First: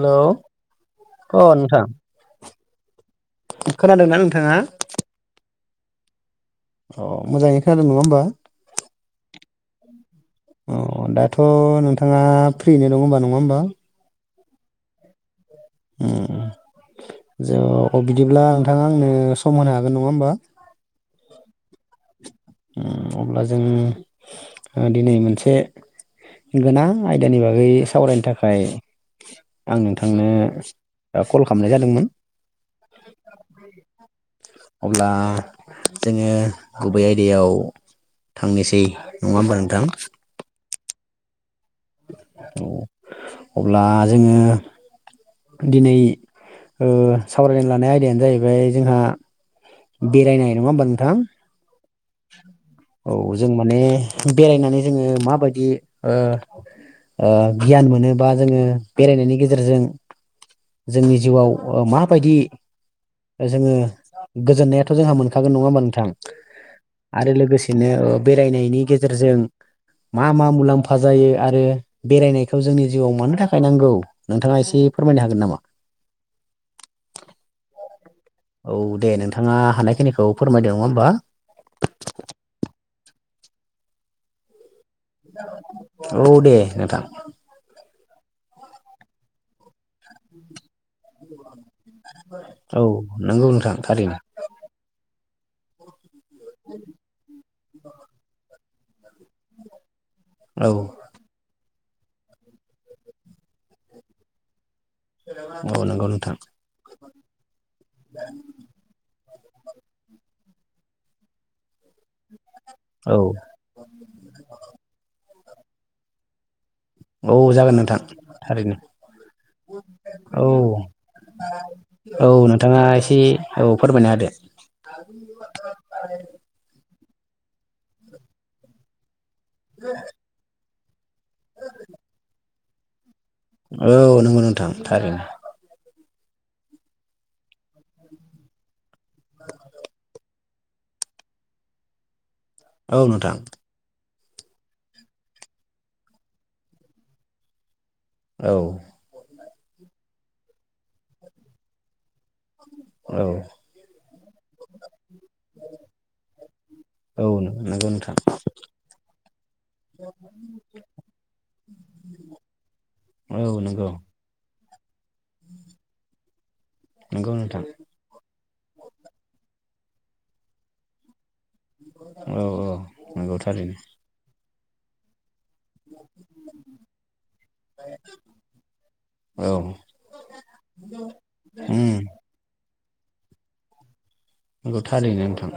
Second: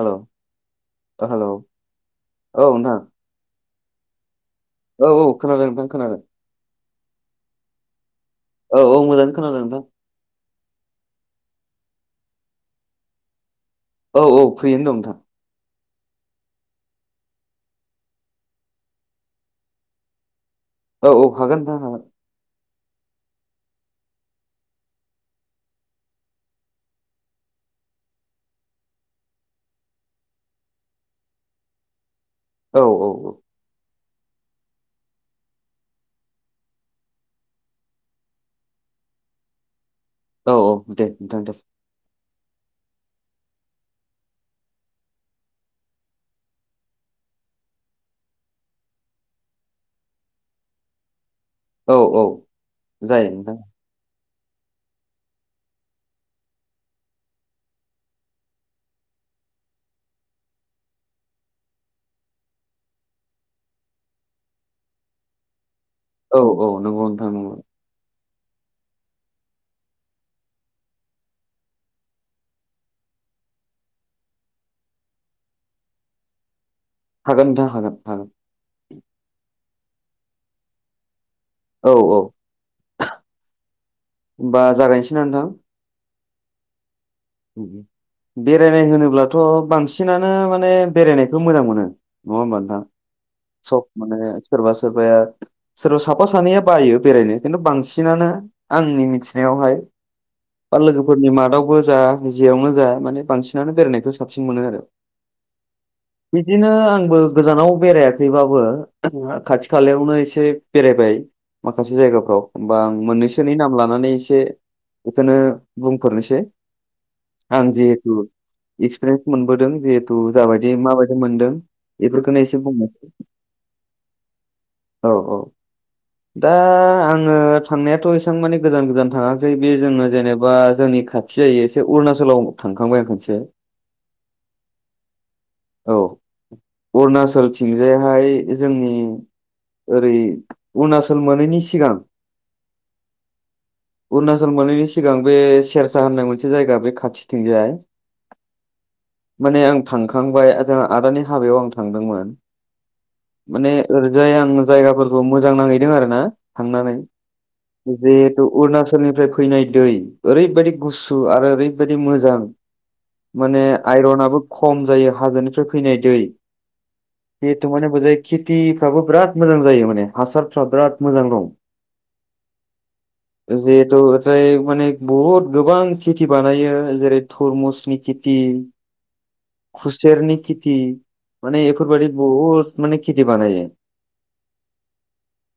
हेल ओ अ हेल औ नोंथां नोंथां खोनादोंना नोंथाङा? औ औ खोनादों नोंथां खोनादों अ मोजाङै खोनादों नङा होमबा? औ औ मोजाङै खोनादों नोंथां अ दाथ नोंथाङा फ्रियैनो दं होनबा नङा होमबा? औ औ फ्रियैनो दं नोंथां उम उम जोङो अ बिदिब्ला नोंथाङा आंनो सम होनो हागोन नङा होमबा? औ औ हागोन नोंथां हागोन उम अब्ला जों दिनै मोनसे गोनां आयदानि बागै सावरायनो थाखाय आं नोंथांनो ओ कल खालामनाय जादोंमोन औ औ औ अब्ला जोङो गुबै आय दायाव थांनोसै नङा होमबा नोंथां? औ औ दे नोंथां दे अब्ला जोङो दिनै ओ सावरायनो लानाय आयदायानो जाहैबाय जोंहा बेरायनाय नङा होमबा नोंथां? औ औ औ जायो जों नोंथां माने बेरायनानै जोङो माबायदि ओ गियान मोनोबा जोङो बेरायनायनि गेजेरजों जोंनि जिउआव माबायदि जोङो गोजोननायाथ जोंहा मोनखागोन नङा होमबा नोंथां? औ औ नंगौ नोंथां नंगौ बिदिनो बेरायनायनि गेजेरजों मा मा मुलाम्फा जायो आरो बेरायनायखौ जोंनि जिउआव मानो थाखाय नांगौ नोंथाङा एसे फोरमायनो हागोन नामा? हागोन नोंथां हागोन हागोन औ दे नोंथाङा हानायखिनिखौ फोरमायदों नङा होमबा? औ औ होनबा जागायनोसै ना नोंथां? औ दे नोंथां बेरायनाय होनोब्लाथ बांसिनानो माने बेरायनायखौ मोजां मोनो नङा होमबा औ नोंथां नंगौ नोंथां सब थारैनो माने सोरबा सोरबाया सोरबा साफा सानैया बायो बेरायनो खिन्थु बांसिनानो आंनि मिथिनायावहाय औ बा लोगोफोरनि मादावबो जा जियावनो जा माने बांसिनानो बेरायनायखौ साबसिन मोनो आरो औ नंगौ नोंथां बिदिनो आंबो गोजानाव बेरायाखैबाबो खाथि खालायावनो एसे बेरायबाय माखासे जायगाफ्राव होमबा आं औ मोननैसोनि नाम लानानै एसे बेखौनो बुंफोरनोसै औ आं जागोन नोंथां जिहेथु थारैनो एक्सपिरियेन्स मोनबोदों जिहेथु जाबादि माबायदि मोनदों ओव बेफोरखौनो एसे नोंथाङा बुंनोसै एसे औ फोरमायना होदो औ औ दा आङो थांनायाथ एसां माने गोजान गोजान थाङा बे जोंङो जेनेबा जोंनि खाथि जायो एसे अरुणाचलाव थांखांबाय आं खोनसे औ नंगौ नोंथां थारैनो औ अरुणाचल थिंजायहाय जोंनि ओरै अरुणाचल मोनैनि सिगां औ नोंथां अरुणाचल मोनैनि सिगां बे सेरसा होननाय मोनसे जायगा बे खाथिथिंजाय औ माने आं थांखांबाय आदानि हाबायाव आं थांदोंमोन औ माने ओरैजाय आं जायगाफोरखौ मोजां नांहैदों आरो ना थांनानै औ नोंथां नंगौ जिहेथु अरुणाचलनिफ्राय फैनाय दै ओरैबायदि गुसु आरो ओरैबायदि मोजां औ माने नंगौ आइरनाबो खम जायो हाजोनिफ्राय फैनाय दै नंगौ नोंथां जिथु माने बजाय खेथिफ्राबो बिराद मोजां जायो माने हासारफ्रा बिराद मोजां दं औ औ नंगौ थारैनो जिहेतु होजायो माने बहुद गोबां खेथि बानायो जेरै थरमुसनि खेथि औ खुसेेरनि खेथि माने उम एफोरबादि बहुत माने खेथि बानायो नंगौ थारैनो नोंथां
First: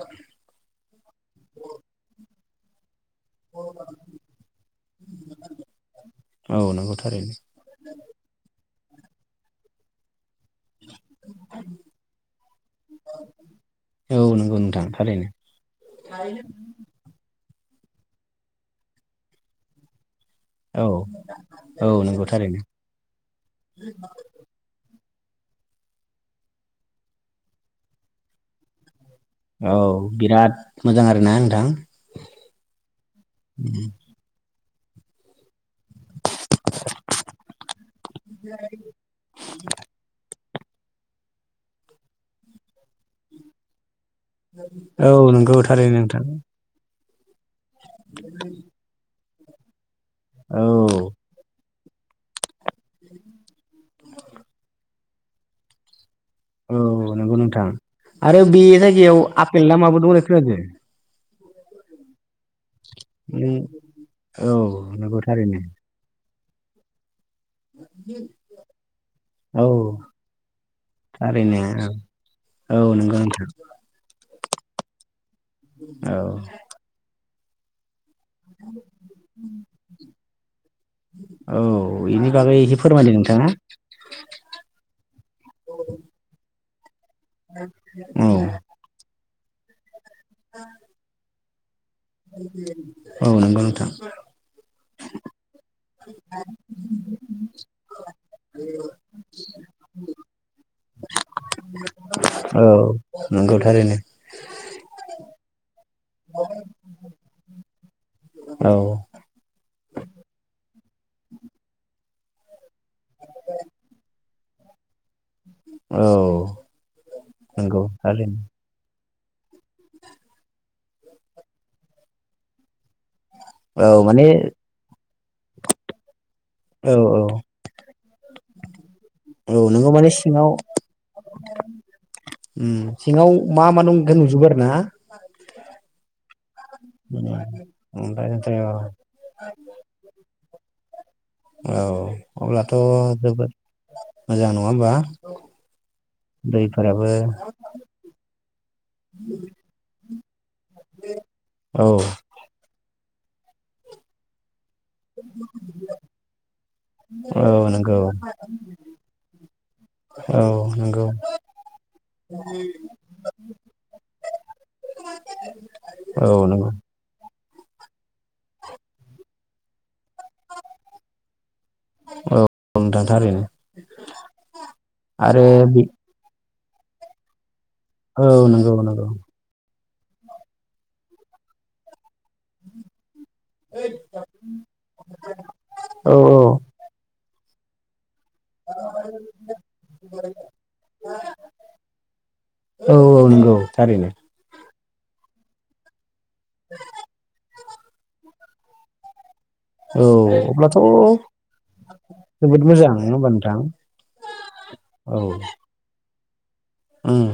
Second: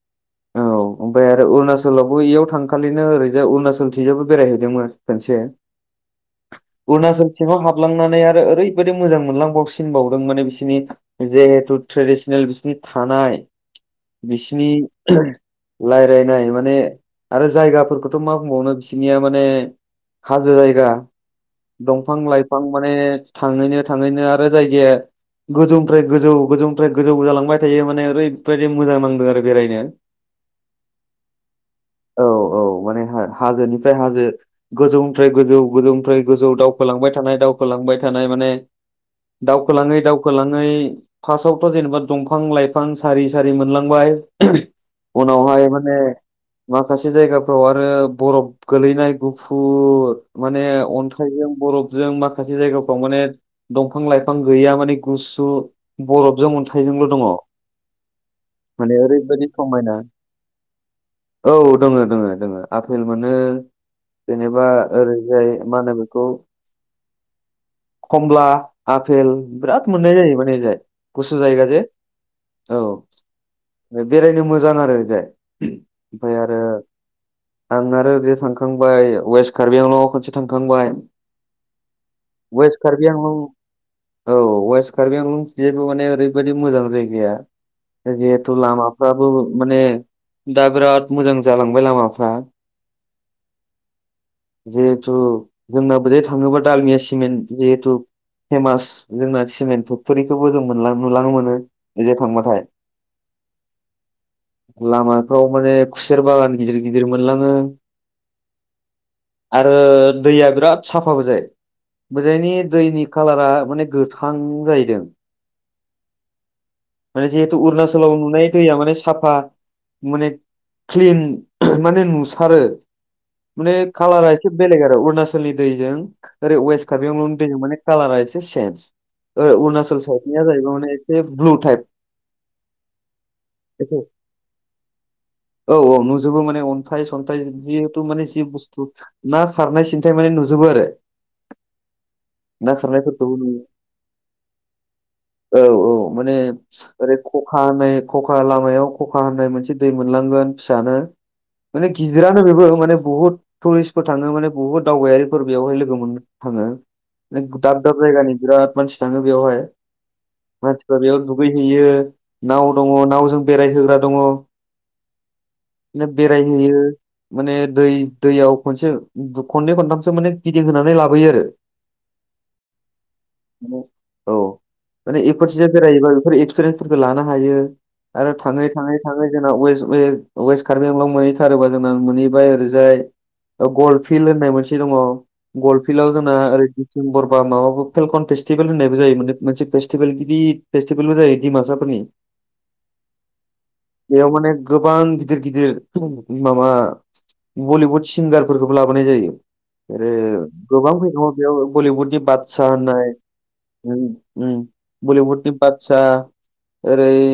ओव ओमफ्राय आरो अरुणाचलावबो बेयाव थांखालिनो ओरैनो जों अरुणाचलथिंबो बेरायहैदोंमोन खसे औ नंगौ थारैनो अरुणाचलसिङाव हाब हाबलांनानै आरो ओरैबायदि मोजां मोनलांबावसिनबावदों माने बिसोर बिसनि जिहेथु ट्रेडिसनेल बिसिनि थानाय औ नंगौ बिसिनि नोंथां थारैनो राय्लायनाय माने आरो जायगाफोरखौथ' मा बुंबावनो बिसोरनिया माने हाजो औ जायगा औ दंफां नंगौ थारैनो लाइफां माने थाङैनो थाङैनो आरो जायगाया गोजौनिफ्राय गोजौ गोजौनिफ्राय गोजौ जालांबाय थायो माने ओरैबायदि मोजां नांदों आरो औ बेरायनो बिराद मोजां आरोना नोंथां औ औ माने हाजोनिफ्राय हाजो गोजौनिफ्राय गोजौ गोजौनिफ्राय गोजौ दावखोलांबाय थानाय दावखोलांबाय थानाय माने दावखोलाङै दावखोलाङै फार्स्टआवथ' जेनेबा दंफां लाइफां सारि सारि मोनलांबाय औ नंगौ उनावहाय थारैनो माने नोंथां माखासे जायगाफ्राव आरो बरफ गोलैनाय गुफुर माने औ अथ अन्थायजों बरफजों माखासे जायगाफ्राव माने दंफां लाइफां गैया माने गुसु बरफजों अन्थायजोंल' औ दङ नंगौ नोंथां आरो बे माने जायगायाव ओरैबायदि आफेल ना समायना माबाबो दंलाय खोनादों औ दोङो- दङो- दोङो आफेल मोनो नों औ जेनेबा नंगौ ओरैजाय थारैनो मा होनो बेखौ खमला आफपेल औ बिराद मोननाय जायो माने जाय गुसु थारैनो जायगा जे औ औ नंगौ नोंथां बेरायनो मोजां आरो दे औ ओमफ्राय आरो आं आरो ओरै थांखांबाय वेस्ट कार्बि आंल' खनसे थांखांबाय। औ बेनि बागै एसे वेस्ट कार्बि फोरमायदो आंलं नोंथाङा। औ वेस्ट कार्बि आलंबो माने ओरैबायदि मोजां जायगाया औ जिहेथु लामा दाबो माने दा बिराद मोजां जालांबाय लामाफ [inaudible] औ नंगौ नोंथां। जिहेथु जोंना बोजाय थाङोबा दालमयास सिमेन्ट जिहेतु फेमास जोंना सिमेन्ट फेक्ट'रिखौबो जों नुलानो मोनो ओजाय थांबाथाय औ नंगौथारैनो लामाफ्राव माने खुसेर बागान गिदिर गिदिर मोनलाङो औ आरो दैया बिराद साफाबो ओरजाय मोजाङनि दैनि खाालारा माने गोथां जाहैदों औ माने जेहेथु नंगौ अरुणचलाव थारैनो नुनाय दैया माने साफा माने क्लिन माने नुसारो। नै औ माने कालारा एसे बेलेग आरो अरुणाचलनि दैजों ओरै वेस्ट औ कार्बियावल' औ ननि दै माने कालारा एसे चेनस औ नोंगौ अरुणाचल माने साइदनिया सिङाव जाहैबाय मान एसे ब्लु टाइप। उम सिङाव मा मा एसे दंजोबो नुजोबो आरोना। औ औ नुजोबो माने औ। अन्थाइ सन्थाइ जिहेथु माने ओमफ्राय जि ओमफ्राय औ बुस्थु ना सारनाय सिनथाय माने नुजोबो आरो। औ ना अब्लाथ' खारनायफोरखौबो जोबोद मोजां नङा होमबा [inaudible] औ औ माने दैफोराबो ओरै खखा होननाय खखा लामायाव खखा होननाय मोनसे दै मोनलांगोन। फिसानो औ माने गिदिरानो बेबो माने बुहुत टुरिस्टफोर थाङो माने बहुद दावबायारिफोर बेयावहाय लोगो मोननो थाङो। औ माने दाब नंगौ दाब जायगानि बिराद मानसि थाङो बेवहाय औ नंगौ। फैहैयो नाव दङ नावजों बेरायहोग्रा दङ। नो औ नंगौ बेरायहैयो माने दै दैयाव खनसे खननै खनथामसो। थार माने गिदिं होनानै लाबोयो आरो। औ नोंथां थारैनो [inaudible] औ माने आरो इफोरसेजों बे बेरायोबा बे एक्सपिरियेन्सफोरखौ लानो हायो औ आरो नंगौ नंगौ थाङै-थाङै-थाङै जोंना वेस्ट वेस्ट कार्बिंलाव मोनहैथारोबा जोंना मोनहैबाय ओरैजाय गल फिल्ड होननाय मोनसे दङ गल फिल्डआव औ जोंना ओरै दिम्बर बा माबा फेलकन फेस्टिभेल होननायबो जायो मोनसे फेस्टिभेल गिदिर जमा जायो दिमापुर फोरनि औ औ नंगौ थारैनो [inaudible] थार माने गोबां गिदिर-गिदिर माबा बलिउड सिंगारफोरखौबो लाबोनाय जायो। औ आरो अब्लाथ' गोबां फैदोंङ बेयाव बलिउडनि जोबोद बादसा मोजां नङा होननाय। होमबा नोंथां उम हम औ बलिउड नि बादसा ओरै उम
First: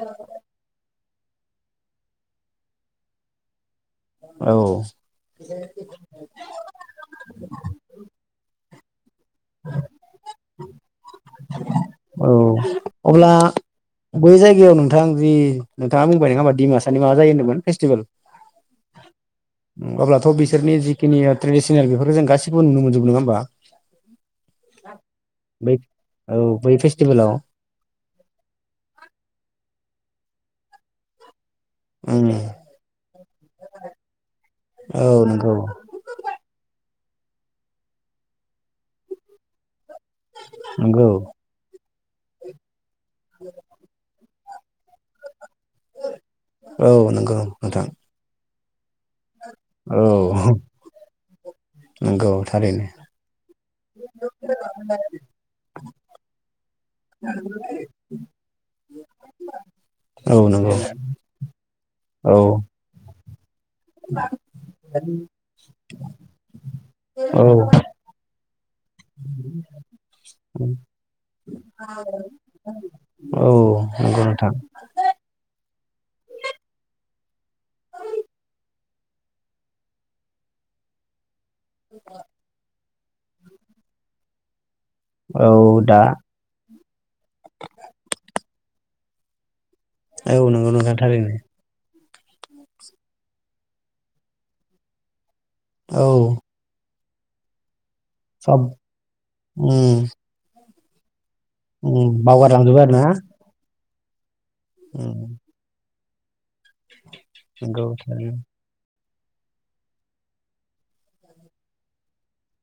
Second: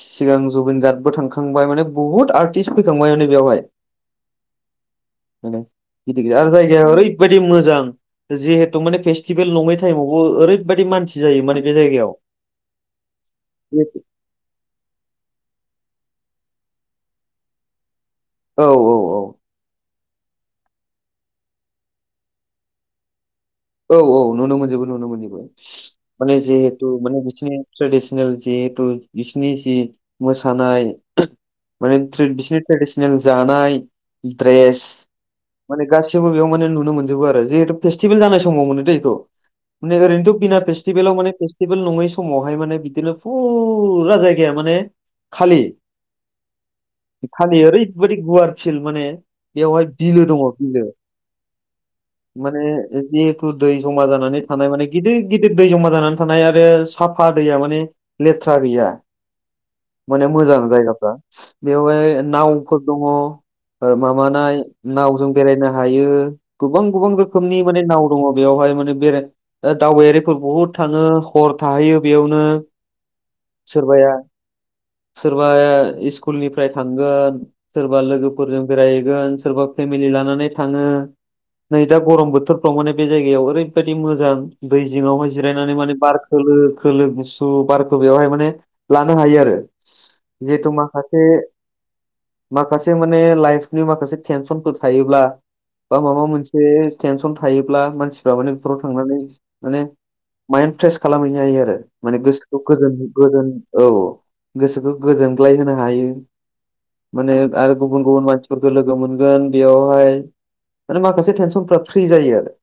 सिगां जुबिन गार्तबो थांखांबाय माने बुहुत आर्टिस्ट फैखांबाय माने बेवहाय। औ [inaudible] बेनो बिदिनो आरो जायगाया ओरै बायदि मोजां जिहेथु माने फेस्टिभेल नङै टाइमावबो ओरैबायदि मानसि। जायो माने बे जायगायाव औ अब्ला [inaudible] बै जायगायाव नोंथां जि नोंथाङा बुंबाय नङा होमबा। दिमासानि मा जायो होनदोंमोन फेस्टिभेल? औ गु अब्लाथ' बिसोरनि जिखिनि ट्रेडिसनेल बेफोरफोरखौ जों गासिखौबो नुनो मोनजोबो नङा होमबा? औ औ नुनो मोनजोबो नुनो मोनजोबो बै माने औ बै जिहेतु माने फेस्टिभेलाव बिसोरनि ट्रेडिसनेल जिहेतु बिसिनि जि मोसानाय माने उम ट्रेडिस बिसिनि ट्रेडिसनेल जानाय द्रेस औ नंगौ माने गासिब बो बेयाव माने नुनो मोनजोबो आरो जिहेथु फेस्टिभेल जानाय समाव मोनोदै इखौ माने ओरैनोथ' बिना नंगौ फेस्टिभेलाव माने फेस्टिभेल नङै समावहाय माने बिदिनो [inaudible] फुरा जायगाया माने खालि औ नंगौ खालि नोंथां ओरैबादि गुवारसिल माने बेवहाय औ बिलो दङ' बिलो नंगौ माने थारैनो जिहेथ दै जमा जानानै थानाय माने गिदिर गिदिर दै जमा जानानै थानाय आरो साफा दैया माने लेथ्रा गैया माने औ मोजां नंगौ जायगाफ्रा बेवहाय औ नाव फोर दङ'। ओ माबानाय नावजों बेरायनो हायो गोबां गोबां रोखोमनि माने औ नाव दङ' बेयावहाय माने बेराय दावबायारिफोर बुहुद थाङो हर थाहैयो बेयावनो। औ सोरबाया नोंगौ नोथां। सोरबाया इस्कुलनिफ्राय थांगोन। सोरबा लोगोफोरजों बेरायहैगोन सोरबा फेमिलि लानानै थाङो। नै दा गरम बोथोरफ्राव माने बे जायगायाव ओरैबायदि मोजां। दै जिङावहाय औ जिरायनानै दा माने बारख खोलो खोलो गुसु बारखौ बेवहाय माने लानो हायो आरो। औ नंगौ जिहेतु नोंथां माखासे थारैनो माखासे माने लाइफनि माखासे टेनसनफोर थायोब्ला बा माबा औ मोनस से टेनसन थायोब्ला मानसिफ्रा माने सब बेफोराव थांनानै माने उम माइन्द फ्रेस खालामहैनो जायो आरो माने उम गोसोखौ बावगारलांजोबो आरो गोजोन ना गोजोन औ औ गोसोखौ उम गोजोनग्लाय होनो हायो माने आरो नंगौ गुबुन गुबुन थारैनो मानसिफोर लोगो मोनगोन बेयावहाय माने माखासे टेनसनफ्रा फ्रि जायो आरो।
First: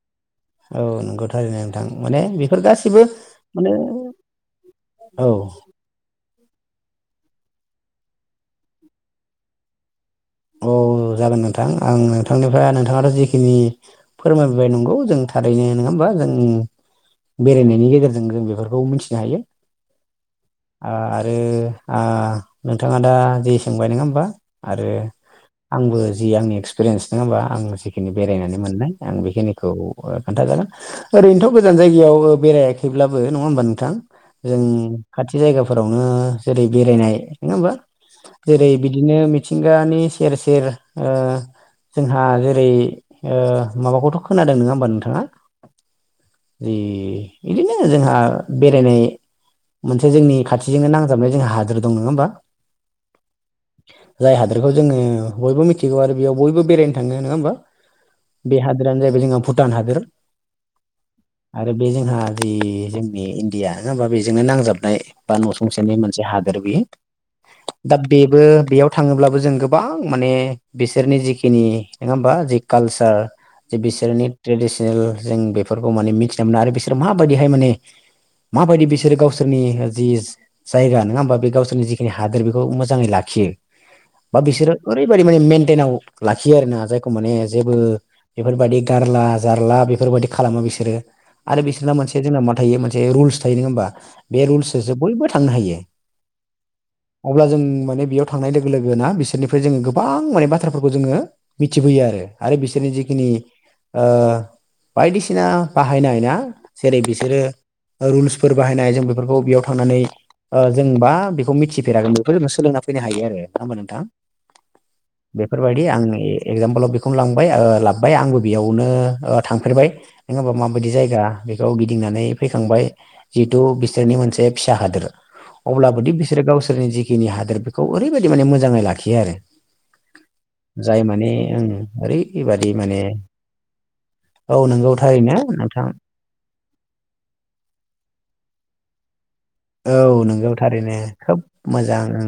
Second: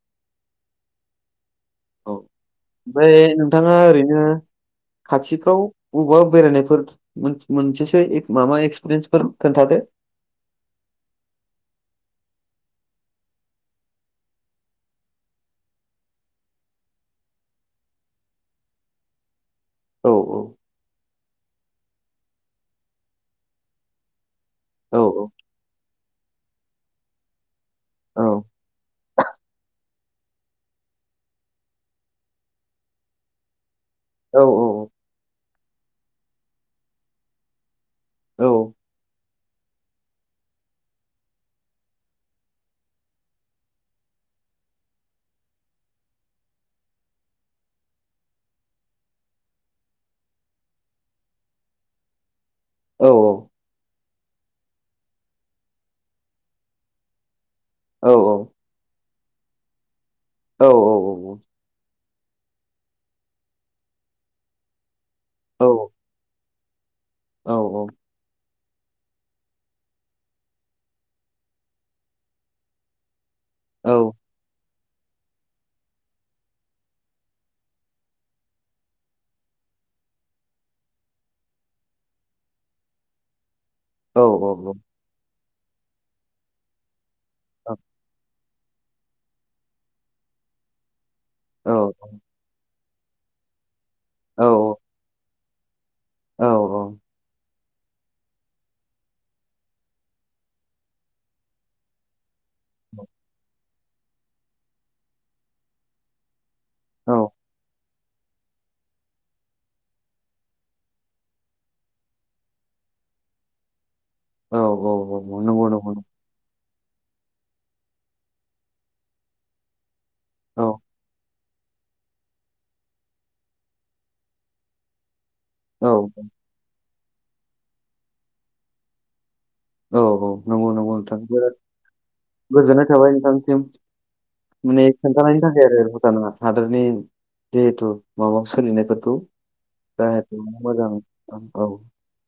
औ नंगौ थारैनो नोंथां माने बेफोर गासिबो ओमफ्राय नोंथाङा माने औ। बबेबा बेरायनायफोर मोन मोनसेसो माबा एक्सपिरियेन्सफोर खोन्थादो। औ जागोन नोंथां आं नोंथांनिफ्राय नोंथाङाथ' जिखिनि फोरमायबोबाय नंगौ जों थारैनो नोंङा होमबा जों बेरायनायनि गेजेरजों जों बेफोरखौ मिथिनो हायो। औ आरो आ नोंथाङा दा जि सोंबाय नङा होमबा? आरो औ आंबो जि आंनि एक्सपिरियेन्स नङा होमबा आं जिखिनि बेरायनानै मोननाय आं बेखिनिखौ ओ खोन्थाजागोन। ओरैनोथ' गोजान जायगायाव बेरायाखैब्लाबो नङा होमबा नोंथां? औ जों खाथि जायगाफोरावनो जेरै बेरायनाय नङा होमबा जेरै बिदिनो मिथिंगानि सेर सेर ओ जोंहा जेरै ओ माबाखौथ' खोनादों नोङा होमबा नोंथाङा? जि बिदिनो जोंहा बेरायनाय मोनसे जोंनि खाथिजोंनो नांजाबनाय जोंहा हादोर दङ' नङा होमबा? औ औ। जाय हादोरखौ जोङो बयबो मिथिगौ आरो बेयाव बयबो बेरायनो थाङो नोङा होमबा? औ औ। बे हादोरानो जाहैबाय जोंहा भुटान हादोर। औ औ औ। आरो बे जोंहा बे जोंनि इण्डिया नङा होमबा बेजोंनो नांजाबनाय बा न'सुंसेनि मोनसे हादोर बियो औ औ दा बेबो बेयाव थाङोब्लाबो जों गोबां माने बिसोरनि जिखिनि नङा हबा जि कालचार ज औ बिसोरनि ट्रेडिसि बेल जों बेफोरखौ माने मिथिना मोनो आरो बिसोर माबायदिहाय माने माबायदि बिसोरो गावसोरनि जिस जायगा नङा होमा बे गावसोरनि जिखिनि हादोर बेखौ मोजाङै लाखियो बा बिसोरो औ ओरैबादि माने मेेनटेनाव लाखियो आरोना जायखौ माने जेबो बेफोरबायदि गारला जारला बेफोरबायदि खालामो बिसोरो आरो बिसोरना मोनसे जोंना मा थायो मोनसे रुल्स थायो नोङा होमबा बे रुल्ससो बयबो थांनो हायो औ अब्ला जों माने बेयाव थांनाय लोगो लोगोना बिसोरनि जोङो गोबां माने बाथ्राफोरखौ जोङो मिथिबोयो आरो आरो बिसोरनि जिखिनि ओ बायदिसिना बाहायनाय ना जेरै औ औ बिसोरो रुल्सफोर बाहायनाय जों बेफोरखौ बेयाव थांनानै ओ जोंबा बेखौ मिथिफेरागोन बेखौ जों सोलोंना फैनो हायो आरो नङा होमबा नोंथां? औ औ औ नंगौ बेफोरारबायदि नंगौ नंगौ आंनि एगजामपोलाव बेखौनो लांबाय ओ लाबोबाय आंबो बेयावनो थांफेरबाय नङा होमबा औ माबायदि जायगा बेखौ गि दिंनानै फैखांबाय जिहेथु बिसोरनि मोनसे फिसा हादोर औ अब्लाबोदि बिसोरो गावसोरनि जिखिनि हादोर बेखौ ओरैबायादि माने मोजाङै लाखियो आरो औ औ नंगौ नंगौ जाय नोंथां माने बिराद ओं ओरैबादि गोजोननाय माने थाबाय नोंथांसिम औ माने नोंगौ थारैनो खोनथानायनि थाखाय आरो नोंथां भुटाना हादोरनि जिहेथु माबा सोलिनायफोरखौ औ जाहाथे नोंगौ मोजां थारैनो औ खोब औ मोजां उ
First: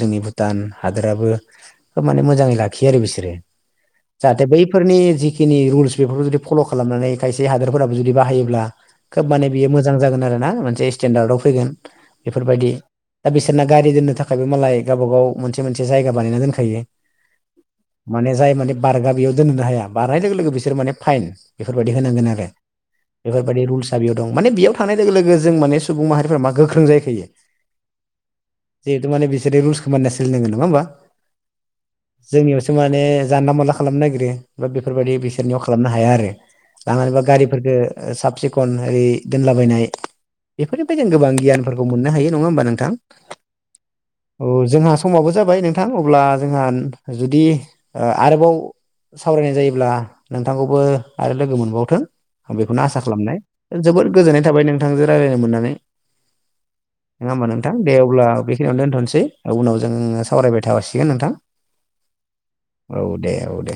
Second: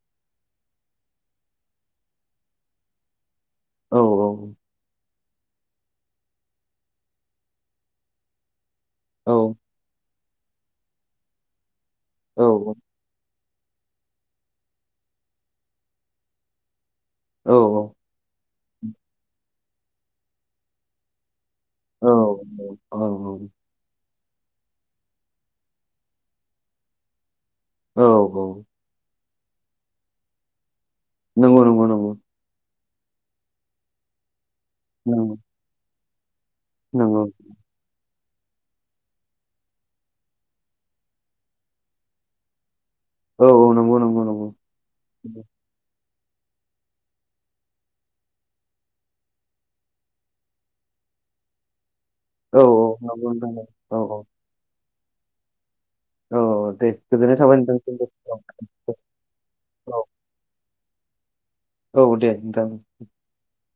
जोंनि भुटान हादोराबोखोब माने मोजाङै लाखियो आरो बिसोरो औ जाहाथे बै फोरनि जिखिनि रुल्स बेफोरखौ जुदि फल' खालामनानै खायसे हादोरफोराबो जुदि बाहायोब्ला खोब औ माने बियो मोजां जागोन आरो ना मोनसे स्टेनडार्डआव फैगोन औ एफोरबायदि दा बिसोरना गारि दोननो थाखायबो मालाय गावबा गाव मोनसे मोनसे जायगा बानायना दोनखायो औ औ माने जाय माने बारगा बेयाव दोनहोनो हाया बारनाय लोगो लोगो बिसोर माने फाइन बेफोरबायदि होनांगोन आरो औ औ बेफोरबायदि रुल्स दा बेयाव दं माने बेयाव थानाय लोगो लोगो जों माने सुबुं माहारिफोरा मा गोख्रों जायखायो औ औ जिहेथु माने बिसोरो रुलस खौ मानिनानै सोलिनांगोन नङा होमबा नंगौ नंगौ नंगौ जोंनिआव माने जानला मानला खालामनो नागिरो बा बेफोरबायदि नंगौ बिसोरनियाव खालामनो हाया आरो। लांनानैबा नंगौ गारिफोरफोरखो साब सिखन ओरै दोनलाबायनाय बेफोरनिफ्रायनो गोबां गियानफोरखौ मोननो हायो नङा होमबा नोंथां? औ औ नंगौ नंगौ नंगौ औ जोंहा समाबो जाबाय नोंथां अब्ला जोंहा जुदि ओ आरोबाव सावरायनाय जायोब्ला नोंथांखौबो आरो लोगो मोनबावथों आं औ बेखौनो आसा नंगौ खालामनाय नोंथां औ जोबद गोजोननाय थाबाय नोंथांजों रायज्लायनो मोननानै औ औ दे नङा गोजोननाय होमबा थाबाय नोंथां दे नोंथांसिम अब्ला औ बेखिनियावनो दोनथ'नोसै उनाव जों औ सावरायबाय थासिगोन नोंथां औ दे नोंथां ओं औ दे औ दे